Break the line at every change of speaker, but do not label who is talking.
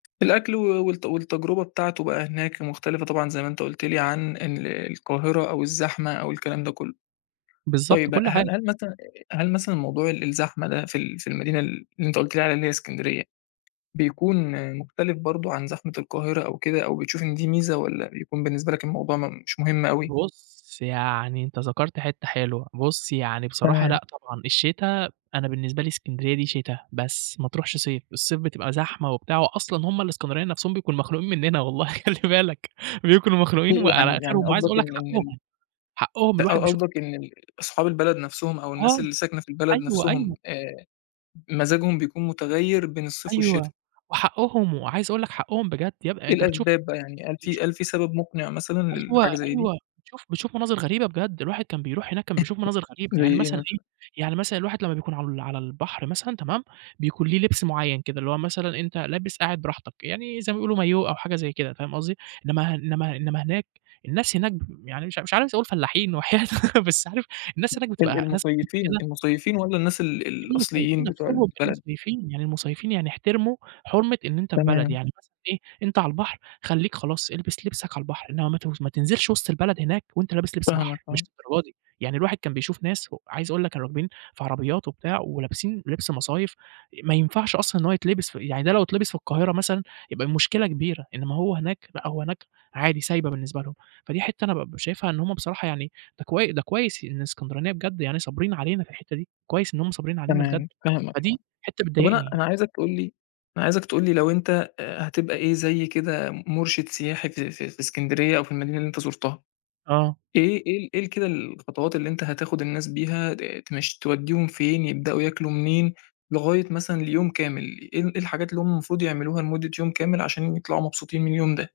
الأكل و والت والتجربة بتاعته بقى هناك مختلِفة طبعًا زي ما أنت قُلت لي عن ال القاهرة أو الزحمة أو الكلام ده كلّه.
بالضبط،
طيب بقى
كلّ
هل
حاجة.
هل مثلًا آآ، هل مثلًا موضوع ال الزحمة ده في ال في المدينة اللي أنت قُلت لي عليها إسكندرية بيكون مختلِف برضه عن زحمة القاهرة أو كده أو بتشوف إن دي ميزة والّا بيكون بالنسبة لك الموضوع م مش مهم أوي؟
بُصّ، يعني أنت ذكَرت حِتّة حلوة، بُصّ يعني بصراحة
تمام.
لأ طبعًا الشتا، أنا بالنسبة لي إسكندرية دي شتا بس، ما ترُوحش صيف، الصيف بتبقى زحمة وبتاع وأصلًا هُم الإسكندرانية نَفسهم بيكونوا مخنوقين منّنا والله، خلِّ بالك بيكونوا مخنوقين
في
وعلى
يعني يعني
آخِرهم وعايز
قصدَك
أقول لك
إن ال
حقّهم، حقّهم من اللي
أ
الواحد
ق
بيشوف
قصدَك إن ال أصحاب البلد نَفسهم أو الناس
آه،
اللي ساكنة في البلد
أيوه،
نَفسهم
أيوه.
آآ مزاجهم بيكون مُتغيّر بين الصيف والشتا؟
أيوه وحقّهم وعايز أقول لك حقّهم بجد يبقى
إيه
أنت بتشوف،
الأسباب بقى، يعني هل في
بتشوف
هل في سبب مقنِع مثلًا
أيوه،
للحاجة زي دي؟
أيوه شوف بتشوف مناظر غريبة، بجد الواحد كان بيرُوح هناك كان بيشوف مناظر غريبة
زي
يعني
إيه
مثلًا إيه،
مثلًا؟
يعني مثلًا الواحد لما بيكون على ال على البحر مثلًا تمام، بيكون ليه لِبس معيّن كده اللي هو مثلًا أنت لابس قاعد براحتك يعني زي ما بيقولوا مايوه أو حاجة زي كده فاهم قصدي، إنما إنما إنما هناك الناس، هناك ب يعني مش مش عايز أقول فلّاحين وحياة أ بس عارف الناس هناك
ال
بتبقى ناس [unintelligible]
المُصيّفين،
كده.
المصيفين والّا الناس ال ال
المُصيّفين
الأصليين بتوع
نَفسهم،
البلد؟
المُصيّفين، يعني المُصيّفين يعني احتِرموا حُرمة إن أنت في بلد
تمام.
يعني مثلًا إيه، أنت على البحر خلّيك خلاص إلبس لِبسك على البحر، إنما ما ت ما تنزِلش وِسط البلد هناك وأنت لابس لِبس
فاهمك،
بحر، مش
آه.
للدرجة دي يعني، الواحد كان بيشوف ناس و عايز أقول لك كانوا راكبين في عربيات وبتاع ولابسين لِبس مصايف ما ينفعش أصلًا إن هو يتلِبس ف يعني ده لو يتلِبس في القاهرة مثلًا يبقى المشكلة كبيرة، إنما هو هناك، لأ هو هناك عادي سايبة بالنسبة لهم، فدي حِتّة أنا بابقى شايفها إن هُم بصراحة يعني ده كوي ده كويس إن الإسكندرانية بجد يعني صابرين علينا في الحِتّة دي، كويس إن هُم صابرين علينا بجد،
تمام، فاهمك طبعًا،
فدي حِتّة
طَب أنا أنا
بتضايقني.
عايزك تقول لي أنا عايزك تقول لي لو أنت آآ هتبقى إيه زي كده مرشِد سياحي في في في إسكندرية أو في المدينة اللي أنت زُرتها،
آه.
إيه إيه إيه كده الخطوات اللي أنت هتاخد الناس بيها د تمش توّديهم فين؟ يبدأوا ياكلوا منين؟ لغاية مثلًا اليوم كامِل، إيه إيه الحاجات اللي هُم المفروض يعملوها لمدّة يوم كامل عشان يطلَعوا مبسوطين من اليوم ده؟